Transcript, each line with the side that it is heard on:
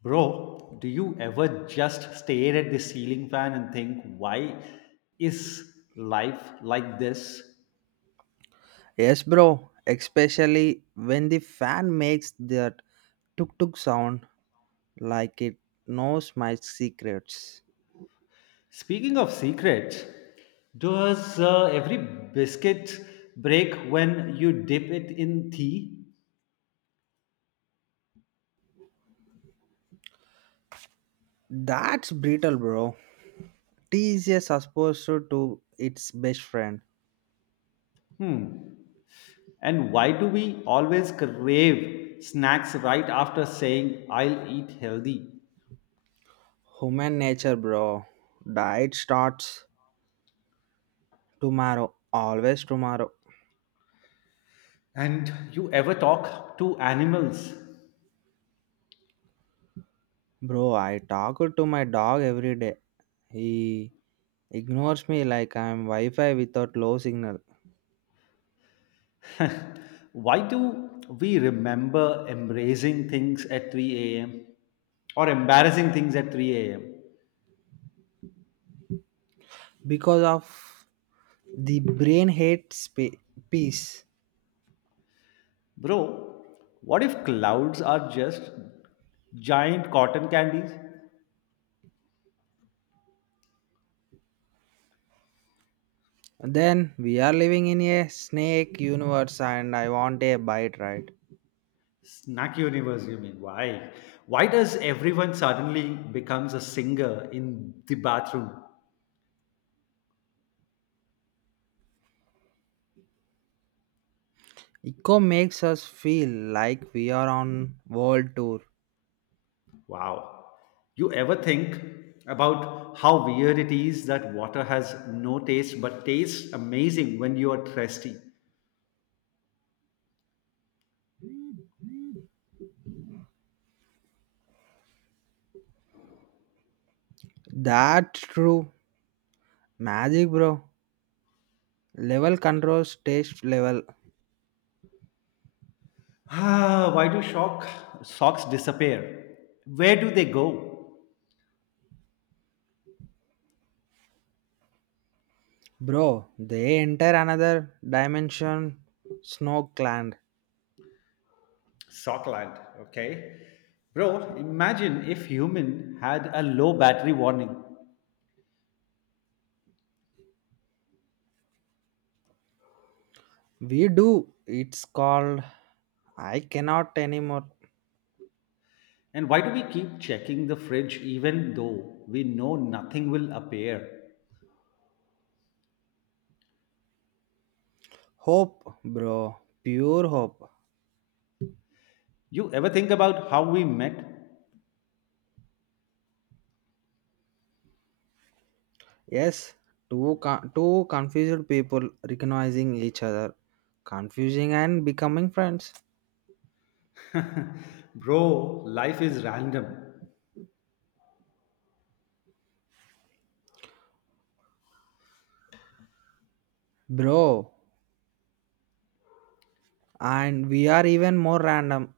left: Bro, do you ever just stare at the ceiling fan and think, why is life like this?
right: Yes, bro, especially when the fan makes that tuk tuk sound like it knows my secrets.
left: Speaking of secrets, does every biscuit break when you dip it in tea?
right: That's brutal, bro. Tea is a successor to its best friend.
left: Hmm. And why do we always crave snacks right after saying, I'll eat healthy?
right: Human nature, bro. Diet starts tomorrow, always tomorrow.
left: And you ever talk to animals?
right: Bro, I talk to my dog every day. He ignores me like I'm Wi Fi without low signal.
left: Why do we remember embracing things at 3 a.m. or embarrassing things at 3 a.m.?
right: Because of the brain hates peace.
left: Bro, what if clouds are just giant cotton candies?
right: Then we are living in a snake universe and I want a bite right.
left: Snack universe, you mean? Why? Why does everyone suddenly becomes a singer in the bathroom?
right: Eco makes us feel like we are on world tour.
left: Wow. You ever think about how weird it is that water has no taste but tastes amazing when you are thirsty?
right: That's true magic, bro, level controls taste level.
left: Ah, why do shock socks disappear? Where do they go?
right: Bro, they enter another dimension, snow clan.
left: Sockland, okay. Bro, imagine if human had a low battery warning.
right: We do, it's called I cannot anymore.
left: And why do we keep checking the fridge even though we know nothing will appear?
right: Hope, bro, pure hope.
left: You ever think about how we met?
right: Yes, two confused people recognizing each other, confusing and becoming friends,
left: Bro, life is random.
right: bro. And we are even more random.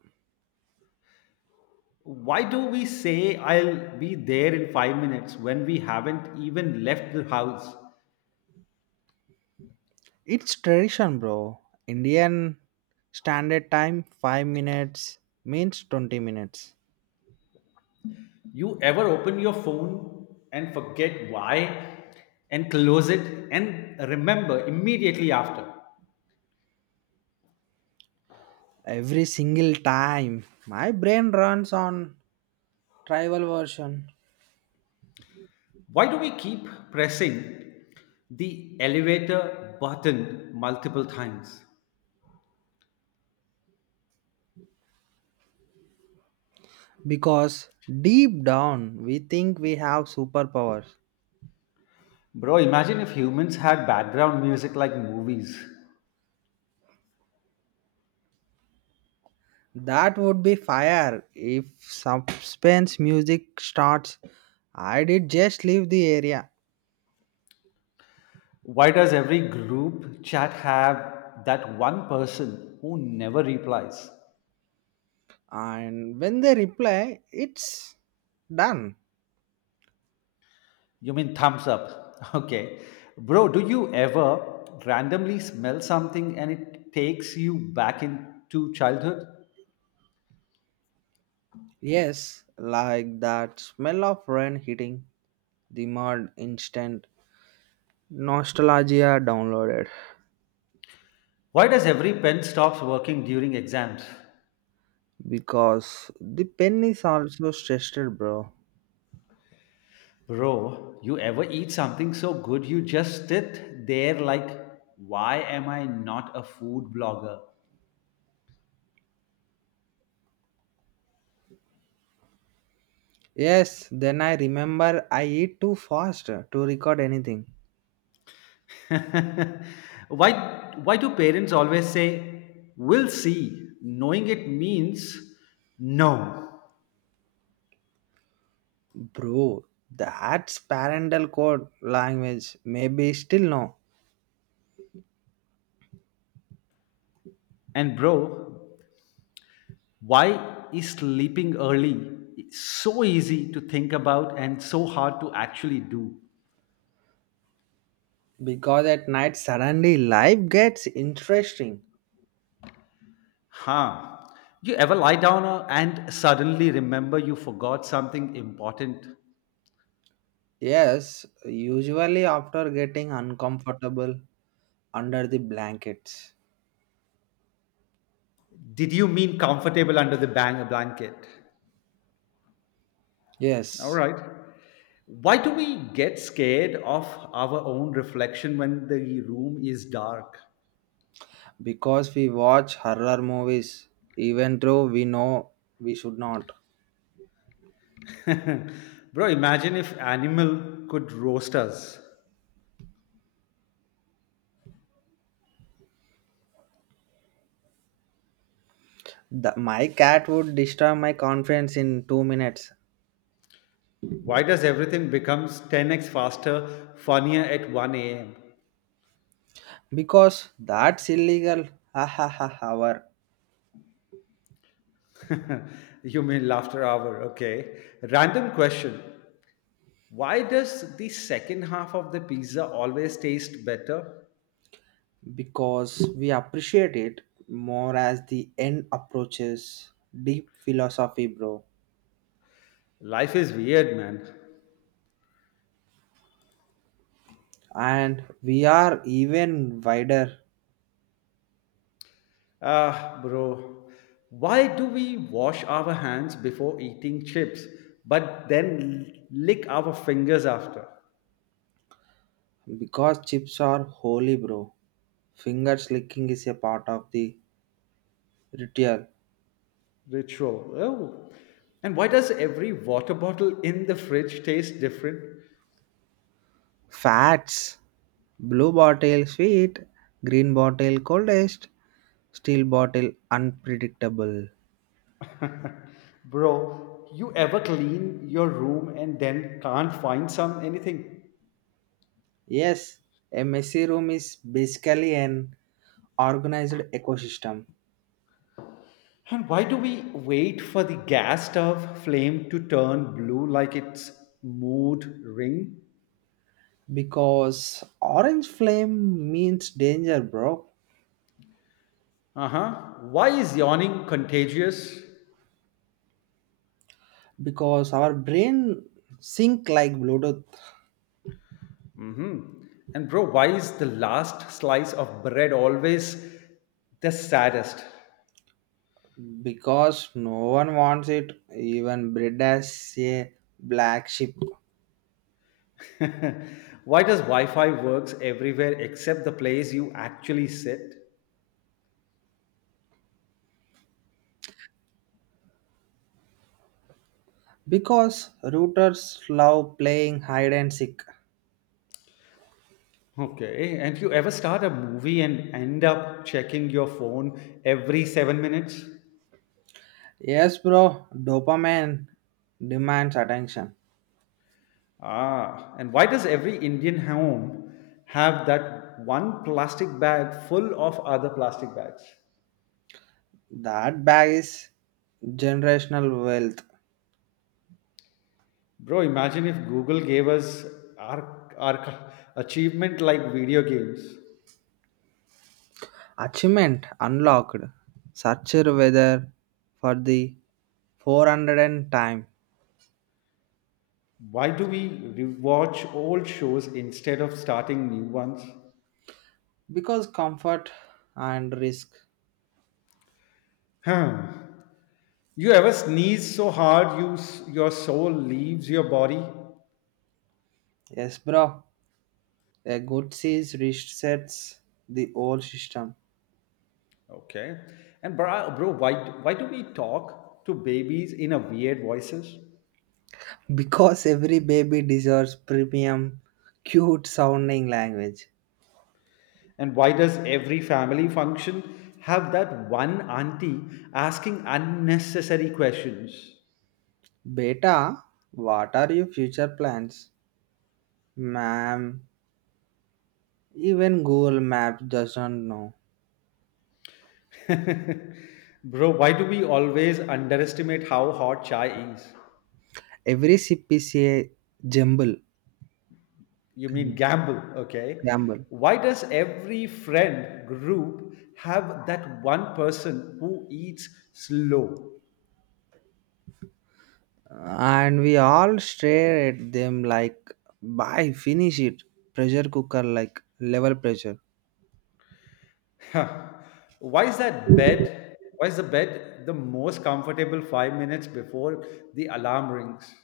left: Why do we say I'll be there in 5 minutes when we haven't even left the house?
right: It's tradition, bro. Indian standard time 5 minutes means 20 minutes.
left: You ever open your phone and forget why and close it and remember immediately after?
right: Every single time, my brain runs on tribal version.
left: Why do we keep pressing the elevator button multiple times?
right: Because deep down we think we have superpowers.
left: Bro, imagine if humans had background music like movies.
right: That would be fire if suspense music starts. I did just leave the area,
left: Why does every group chat have that one person who never replies?
right: and when they reply, it's done.
left: You mean thumbs up. Okay. Bro, do you ever randomly smell something and it takes you back into childhood?
right: Yes, like that smell of rain hitting the mud instant. Nostalgia downloaded.
left: Why does every pen stops working during exams?
right: Because the pen is also stressed, bro.
left: Bro, you ever eat something so good you just sit there like, why am I not a food blogger?
right: Yes, then I remember I eat too fast to record anything.
left: why why do parents always say we'll see knowing it means no?
right: Bro, that's parental code language. Maybe still no.
left: And bro, why is sleeping early so easy to think about and so hard to actually do?
right: Because at night suddenly life gets interesting.
left: Huh. You ever lie down and suddenly remember you forgot something important?
right: Yes, usually after getting uncomfortable under the blankets.
left: Did you mean comfortable under the bang blanket? All
right: Yes,
left: right. Why do we get scared of our own reflection when the room is dark?
right: because we watch horror movies, even though we know we should not.
left: Bro, imagine if animal could roast us.
right: My cat would destroy my confidence in 2 minutes.
left: Why does everything becomes 10x faster, funnier at 1 a.m.?
right: Because that's illegal. Ha ha ha. Hour.
left: You mean laughter hour, okay. Random question. Why does the second half of the pizza always taste better?
right: Because we appreciate it more as the end approaches. Deep philosophy, bro.
left: Life is weird, man.
right: And we are even wider.
left: Ah, bro. Why do we wash our hands before eating chips, but then lick our fingers after?
right: Because chips are holy, bro. Finger licking is a part of the ritual.
left: Ritual. Oh. And why does every water bottle in the fridge taste different?
right: Fats blue bottle sweet, green bottle coldest, steel bottle unpredictable.
left: Bro, you ever clean your room and then can't find some anything?
right: Yes, a messy room is basically an organized ecosystem.
left: And why do we wait for the gas stove flame to turn blue like its mood ring?
right: Because orange flame means danger, bro.
left: Uh huh. Why is yawning contagious?
right: Because our brain sync like bluetooth.
left: Mm hmm. And bro, why is the last slice of bread always the saddest?
right: Because no one wants it, even bred as a black sheep.
left: Why does Wi Fi works everywhere except the place you actually sit?
right: Because rooters love playing hide and seek.
left: Okay, and you ever start a movie and end up checking your phone every 7 minutes?
right: Yes, bro, dopamine demands attention.
left: Ah, and why does every Indian home have that one plastic bag full of other plastic bags?
right: That bag is generational wealth.
left: Bro, imagine if Google gave us our achievement like video games.
right: Achievement unlocked. Searcher weather for the 400th time.
left: Why do we rewatch old shows instead of starting new ones?
right: Because comfort and risk.
left: Huh. You ever sneeze so hard you your soul leaves your body?
right: Yes, bro. A good sees resets the whole system.
left: Okay. And bro, why do we talk to babies in a weird voices?
right: Because every baby deserves premium, cute sounding language.
left: And why does every family function have that one auntie asking unnecessary questions?
right: Beta, what are your future plans? Ma'am, even Google Maps doesn't know.
left: Bro, why do we always underestimate how hot chai is?
right: Every CPCA jumble,
left: You mean gamble, okay?
right: gamble.
left: Why does every friend group have that one person who eats slow?
right: And we all stare at them like bye, finish it, pressure cooker like level pressure.
left: Huh. Why is that bed? Why is the bed the most comfortable 5 minutes before the alarm rings?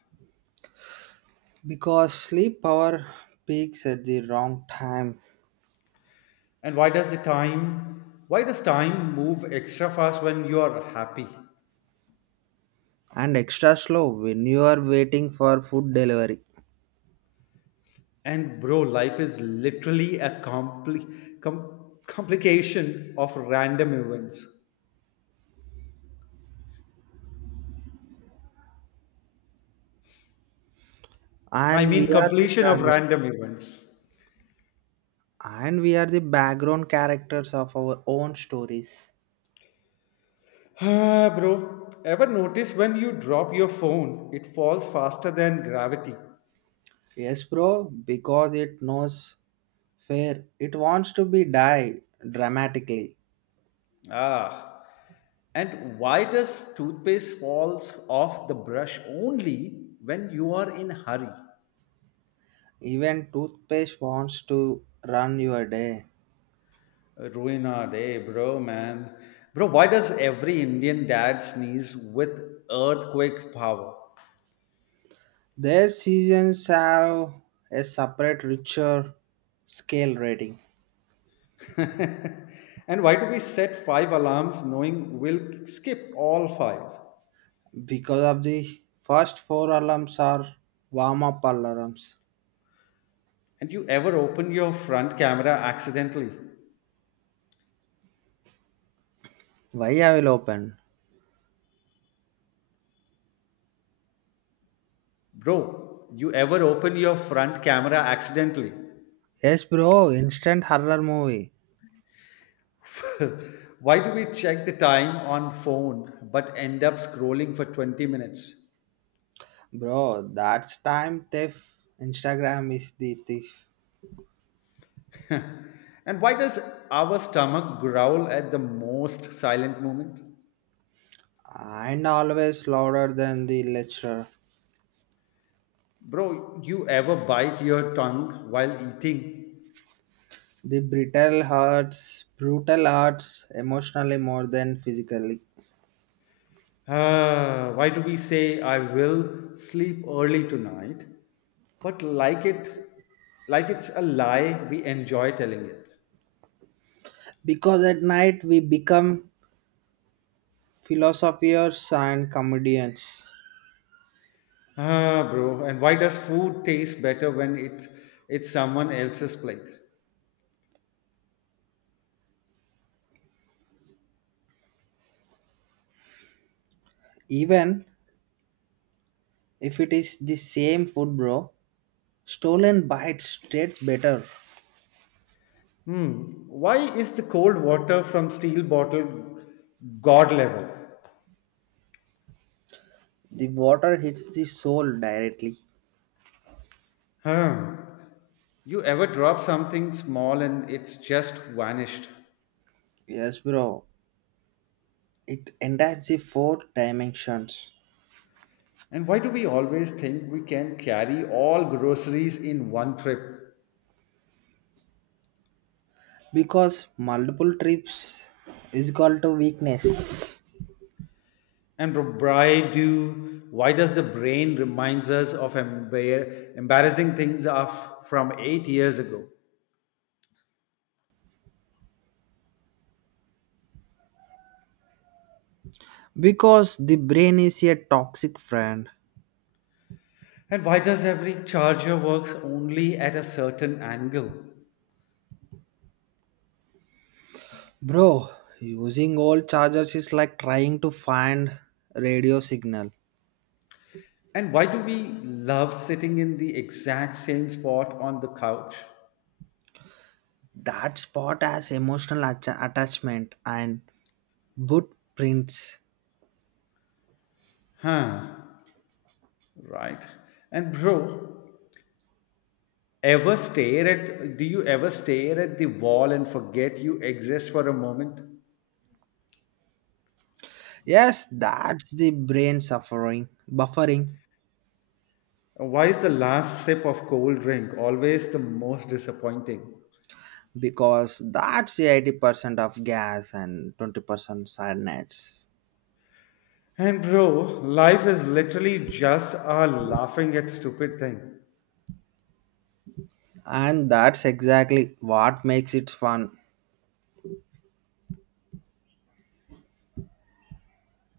right: Because sleep power peaks at the wrong time.
left: And why does time move extra fast when you are happy?
right: And extra slow when you are waiting for food delivery.
left: And bro, life is literally a complication of random events. I
right: And we
left: mean,
right: are the
left: completion of
right: background,
left: random events.
right: and we are the background characters of our own stories.
left: Ah, bro, ever notice when you drop your phone, it falls faster than gravity?
right: Yes, bro, because it knows fair, it wants to be die dramatically.
left: Ah, and why does toothpaste falls off the brush only when you are in hurry?
right: Even toothpaste wants to run your day.
left: Ruin our day, bro, man. Bro, why does every Indian dad sneeze with earthquake power?
right: Their seasons have a separate richer scale rating.
left: And why do we set five alarms knowing we'll skip all five?
right: Because of the first 4 alarms are warm up alarms.
left: And you ever open your front camera accidentally?
right: Why I will open?
left: Bro, you ever open your front camera accidentally?
right: Yes, bro, instant horror movie.
left: Why do we check the time on phone but end up scrolling for 20 minutes?
right: Bro, that's time thief. Instagram is the thief.
left: And why does our stomach growl at the most silent moment?
right: And always louder than the lecturer.
left: Bro, you ever bite your tongue while eating?
right: The brutal hurts emotionally more than physically.
left: Ah, why do we say I will sleep early tonight but like it's a lie we enjoy telling it?
right: Because at night we become philosophers and comedians.
left: Ah, bro, and why does food taste better when it's someone else's plate?
right: Even if it is the same food, bro, stolen bites taste better.
left: Hmm. Why is the cold water from steel bottle god level?
right: The water hits the soul directly.
left: Hmm. You ever drop something small and it's just vanished?
right: Yes, bro, it enters the 4 dimensions.
left: And why do we always think we can carry all groceries in one trip?
right: Because multiple trips is called to weakness.
left: And why does the brain reminds us of embarrassing things of from 8 years ago?
right: Because the brain is a toxic friend.
left: And why does every charger works only at a certain angle?
right: Bro, using old chargers is like trying to find radio signal.
left: And why do we love sitting in the exact same spot on the couch?
right: That spot has emotional attachment and footprints.
left: Huh, right. And bro, ever stare at do you ever stare at the wall and forget you exist for a moment?
right: Yes, that's the brain suffering buffering.
left: Why is the last sip of cold drink always the most disappointing?
right: Because that's the 80% of gas and 20% sadness.
left: And bro, life is literally just a laughing at stupid thing.
right: And that's exactly what makes it fun.